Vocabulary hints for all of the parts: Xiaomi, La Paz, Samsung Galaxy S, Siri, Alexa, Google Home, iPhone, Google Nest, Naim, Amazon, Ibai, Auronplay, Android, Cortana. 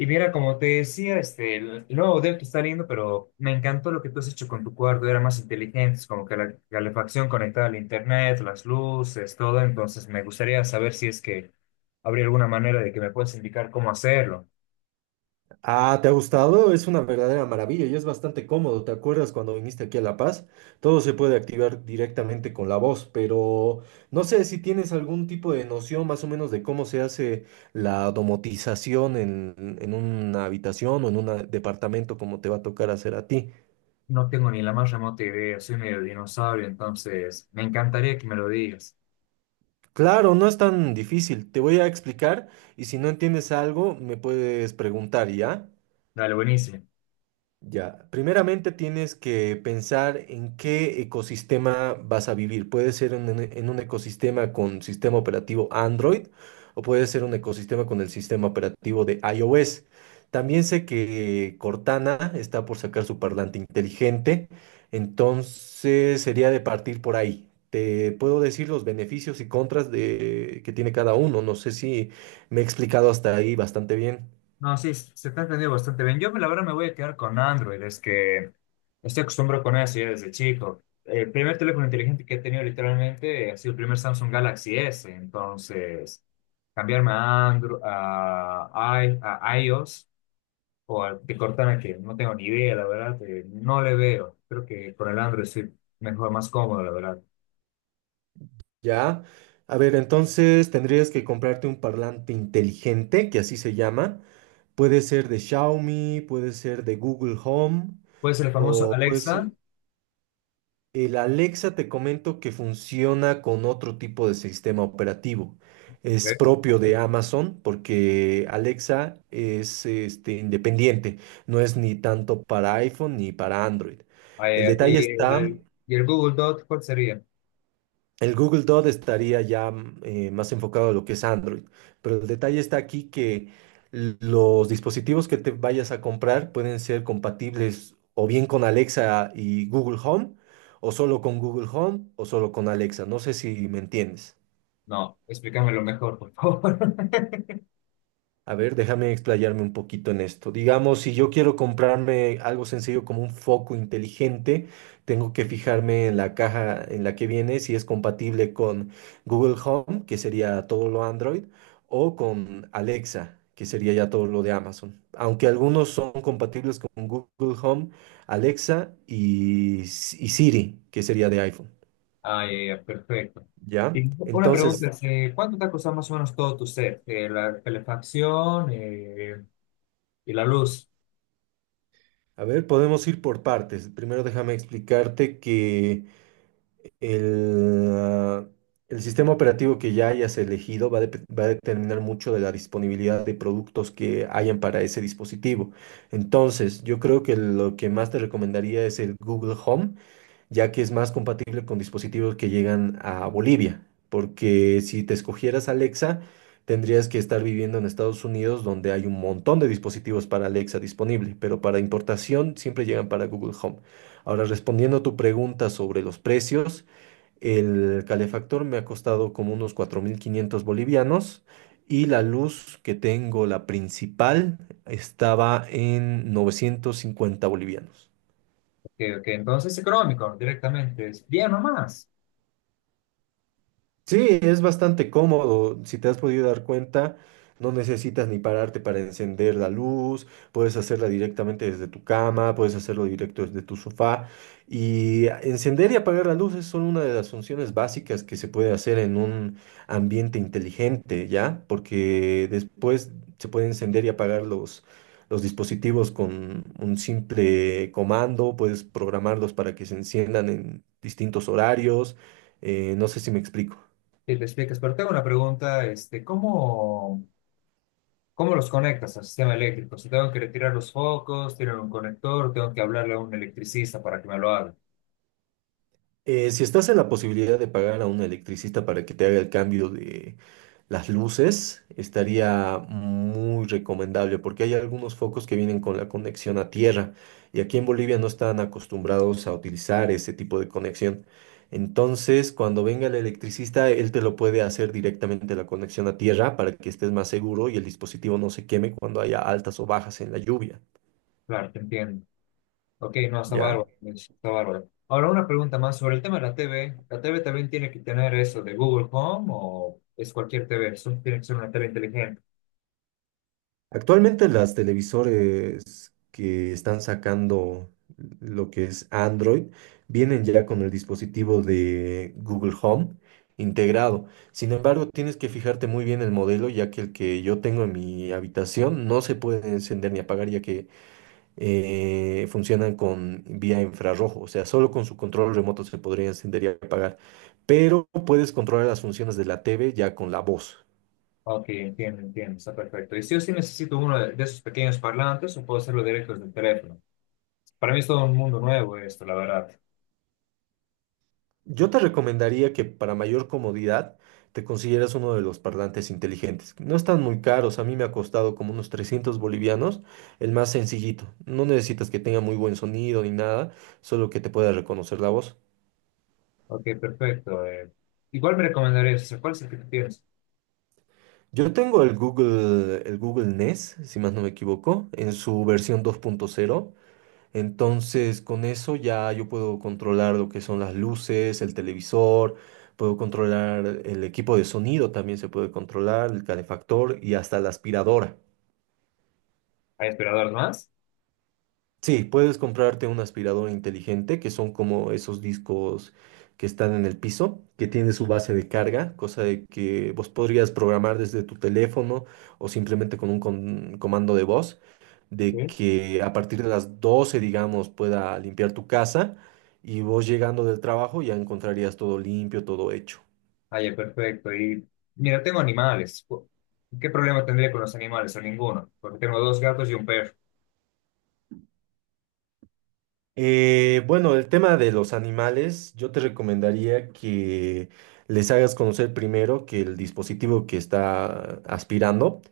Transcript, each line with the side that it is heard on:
left: Y mira, como te decía, el nuevo modelo que está lindo, pero me encantó lo que tú has hecho con tu cuarto, era más inteligente, es como que la calefacción conectada al internet, las luces, todo, entonces me gustaría saber si es que habría alguna manera de que me puedas indicar cómo hacerlo.
right: Ah, ¿te ha gustado? Es una verdadera maravilla y es bastante cómodo. ¿Te acuerdas cuando viniste aquí a La Paz? Todo se puede activar directamente con la voz, pero no sé si tienes algún tipo de noción más o menos de cómo se hace la domotización en una habitación o en un departamento como te va a tocar hacer a ti.
left: No tengo ni la más remota idea, soy medio dinosaurio, entonces me encantaría que me lo digas.
right: Claro, no es tan difícil. Te voy a explicar y si no entiendes algo, me puedes preguntar, ¿ya?
left: Dale, buenísimo.
right: Ya, primeramente tienes que pensar en qué ecosistema vas a vivir. Puede ser en un ecosistema con sistema operativo Android o puede ser un ecosistema con el sistema operativo de iOS. También sé que Cortana está por sacar su parlante inteligente, entonces sería de partir por ahí. Te puedo decir los beneficios y contras que tiene cada uno. No sé si me he explicado hasta ahí bastante bien.
left: No, sí, se te ha entendido bastante bien. Yo, la verdad, me voy a quedar con Android. Es que estoy acostumbrado con eso ya desde chico. El primer teléfono inteligente que he tenido literalmente ha sido el primer Samsung Galaxy S. Entonces, cambiarme a Android, a iOS o a de Cortana, que no tengo ni idea, la verdad, no le veo. Creo que con el Android estoy mejor, más cómodo, la verdad.
right: Ya. A ver, entonces tendrías que comprarte un parlante inteligente, que así se llama. Puede ser de Xiaomi, puede ser de Google Home,
left: Puede ser el famoso
right: o pues
left: Alexa.
right: el Alexa te comento que funciona con otro tipo de sistema operativo. Es
left: Ok.
right: propio de Amazon porque Alexa es este, independiente, no es ni tanto para iPhone ni para Android. El
left: eh,
right: detalle
left: y
right: está.
left: el, y el Google Dot, ¿cuál sería?
right: El Google Dot estaría ya más enfocado a lo que es Android, pero el detalle está aquí que los dispositivos que te vayas a comprar pueden ser compatibles o bien con Alexa y Google Home, o solo con Google Home, o solo con Alexa. No sé si me entiendes.
left: No, explícamelo mejor, por favor.
right: A ver, déjame explayarme un poquito en esto. Digamos, si yo quiero comprarme algo sencillo como un foco inteligente, tengo que fijarme en la caja en la que viene si es compatible con Google Home, que sería todo lo Android, o con Alexa, que sería ya todo lo de Amazon. Aunque algunos son compatibles con Google Home, Alexa y, y Siri, que sería de iPhone.
left: Ah, ya, ya, perfecto.
right: ¿Ya?
left: Y una pregunta
right: Entonces,
left: es, ¿cuánto te ha costado más o menos todo tu set? La calefacción y la luz.
right: a ver, podemos ir por partes. Primero déjame explicarte que... El, ah, el sistema operativo que ya hayas elegido va a determinar mucho de la disponibilidad de productos que hayan para ese dispositivo. Entonces, yo creo que lo que más te recomendaría es el Google Home, ya que es más compatible con dispositivos que llegan a Bolivia, porque si te escogieras Alexa, tendrías que estar viviendo en Estados Unidos, donde hay un montón de dispositivos para Alexa disponible, pero para importación siempre llegan para Google Home. Ahora, respondiendo a tu pregunta sobre los precios, el calefactor me ha costado como unos 4500 bolivianos y la luz que tengo, la principal, estaba en 950 bolivianos.
left: Que, entonces es económico directamente, es bien nomás.
right: Sí, es bastante cómodo. Si te has podido dar cuenta, no necesitas ni pararte para encender la luz, puedes hacerla directamente desde tu cama, puedes hacerlo directo desde tu sofá. Y encender y apagar las luces son una de las funciones básicas que se puede hacer en un ambiente inteligente, ¿ya? Porque después se puede encender y apagar los dispositivos con un simple comando, puedes programarlos para que se enciendan en distintos horarios. No sé si me explico.
left: Si te explicas, pero tengo una pregunta, ¿cómo, cómo los conectas al sistema eléctrico? Si tengo que retirar los focos, tienen un conector, tengo que hablarle a un electricista para que me lo haga.
right: Si estás en la posibilidad de pagar a un electricista para que te haga el cambio de las luces, estaría muy recomendable porque hay algunos focos que vienen con la conexión a tierra y aquí en Bolivia no están acostumbrados a utilizar ese tipo de conexión. Entonces, cuando venga el electricista, él te lo puede hacer directamente la conexión a tierra para que estés más seguro y el dispositivo no se queme cuando haya altas o bajas en la lluvia,
left: Claro, te entiendo. Ok, no, está
right: ¿ya?
left: bárbaro, pues, está bárbaro. Ahora una pregunta más sobre el tema de la TV. ¿La TV también tiene que tener eso de Google Home o es cualquier TV? Eso tiene que ser una TV inteligente.
right: Actualmente las televisores que están sacando lo que es Android vienen ya con el dispositivo de Google Home integrado. Sin embargo, tienes que fijarte muy bien el modelo, ya que el que yo tengo en mi habitación no se puede encender ni apagar, ya que funcionan con vía infrarrojo. O sea, solo con su control remoto se podría encender y apagar. Pero puedes controlar las funciones de la TV ya con la voz.
left: Ok, entiendo, entiendo, está perfecto. ¿Y si yo sí necesito uno de esos pequeños parlantes o puedo hacerlo directo desde el teléfono? Para mí es todo un mundo nuevo esto, la verdad.
right: Yo te recomendaría que para mayor comodidad te consiguieras uno de los parlantes inteligentes. No están muy caros, a mí me ha costado como unos 300 bolivianos, el más sencillito. No necesitas que tenga muy buen sonido ni nada, solo que te pueda reconocer la voz.
left: Ok, perfecto. Igual me recomendarías, o sea, ¿cuál es el que tú tienes?
right: Yo tengo el Google Nest, si más no me equivoco, en su versión 2.0. Entonces, con eso ya yo puedo controlar lo que son las luces, el televisor, puedo controlar el equipo de sonido, también se puede controlar el calefactor y hasta la aspiradora.
left: ¿Hay aspirador más?
right: Sí, puedes comprarte una aspiradora inteligente que son como esos discos que están en el piso, que tiene su base de carga, cosa de que vos podrías programar desde tu teléfono o simplemente con un comando de voz, de
left: ¿Sí?
right: que a partir de las 12 digamos, pueda limpiar tu casa y vos llegando del trabajo ya encontrarías todo limpio, todo hecho.
left: Ah, ya, perfecto. Y mira, tengo animales. ¿Qué problema tendría con los animales? O ninguno, porque tengo dos gatos y un perro.
right: Bueno, el tema de los animales, yo te recomendaría que les hagas conocer primero que el dispositivo que está aspirando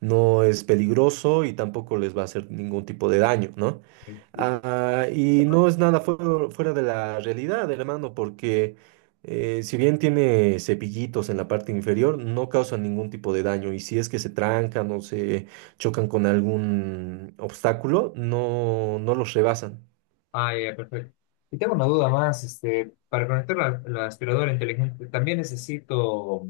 right: no es peligroso y tampoco les va a hacer ningún tipo de daño, ¿no? Ah, y no es nada fuera de la realidad, hermano, porque si bien tiene cepillitos en la parte inferior, no causan ningún tipo de daño. Y si es que se trancan o se chocan con algún obstáculo, no, no los rebasan.
left: Ah, ya, perfecto. Y tengo una duda más, para conectar la aspiradora inteligente, también necesito,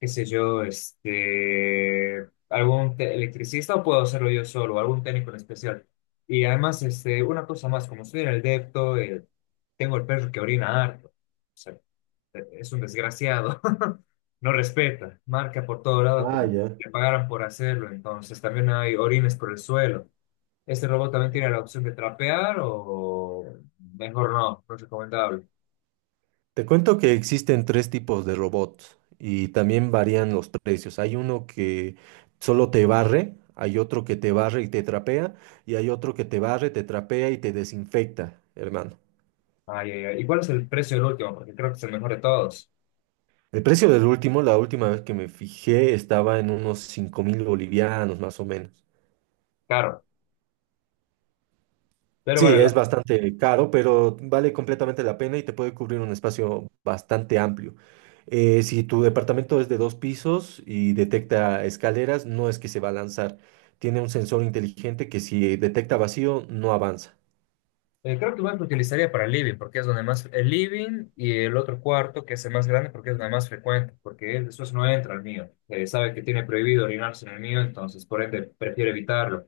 left: qué sé yo, electricista o puedo hacerlo yo solo, algún técnico en especial. Y además, una cosa más, como estoy en el depto, tengo el perro que orina harto, o sea, es un desgraciado, no respeta, marca por todo lado
right: Ah,
left: como
right: ya.
left: le pagaran por hacerlo, entonces también hay orines por el suelo. ¿Este robot también tiene la opción de trapear o mejor no? No es recomendable.
right: Te cuento que existen tres tipos de robots y también varían los precios. Hay uno que solo te barre, hay otro que te barre y te trapea, y hay otro que te barre, te trapea y te desinfecta, hermano.
left: Ay, ay, ay. ¿Y cuál es el precio del último? Porque creo que es el mejor de todos.
right: El precio del último, la última vez que me fijé, estaba en unos 5000 bolivianos más o menos.
left: Claro, pero
right: Sí,
left: vale la
right: es bastante caro, pero vale completamente la pena y te puede cubrir un espacio bastante amplio. Si tu departamento es de dos pisos y detecta escaleras, no es que se va a lanzar. Tiene un sensor inteligente que si detecta vacío, no avanza.
left: creo que más lo utilizaría para el living, porque es donde más... El living y el otro cuarto, que es el más grande, porque es donde más frecuente, porque él después no entra al mío. Sabe que tiene prohibido orinarse en el mío, entonces por ende prefiere evitarlo.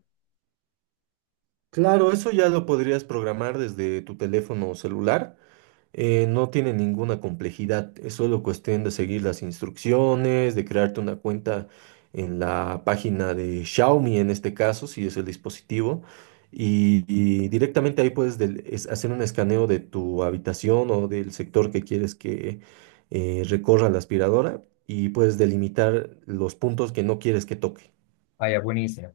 right: Claro, eso ya lo podrías programar desde tu teléfono celular, no tiene ninguna complejidad, es solo cuestión de seguir las instrucciones, de crearte una cuenta en la página de Xiaomi en este caso, si es el dispositivo, y directamente ahí puedes hacer un escaneo de tu habitación o del sector que quieres que recorra la aspiradora y puedes delimitar los puntos que no quieres que toque.
left: Ah, ya, buenísimo.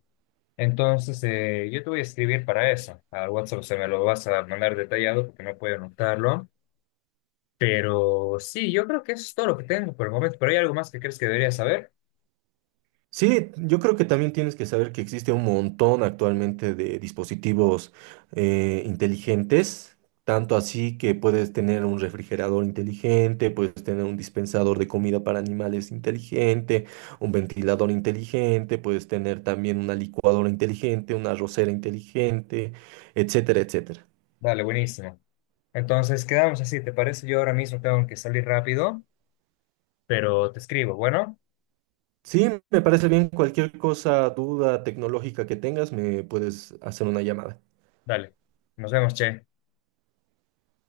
left: Entonces, yo te voy a escribir para eso. Al WhatsApp se me lo vas a mandar detallado porque no puedo anotarlo. Pero sí, yo creo que eso es todo lo que tengo por el momento. Pero hay algo más que crees que debería saber.
right: Sí, yo creo que también tienes que saber que existe un montón actualmente de dispositivos inteligentes, tanto así que puedes tener un refrigerador inteligente, puedes tener un dispensador de comida para animales inteligente, un ventilador inteligente, puedes tener también una licuadora inteligente, una arrocera inteligente, etcétera, etcétera.
left: Dale, buenísimo. Entonces quedamos así, ¿te parece? Yo ahora mismo tengo que salir rápido, pero te escribo. Bueno,
right: Sí, me parece bien. Cualquier cosa, duda tecnológica que tengas, me puedes hacer una llamada.
left: dale. Nos vemos, che.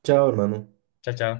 right: Chao, hermano.
left: Chao, chao.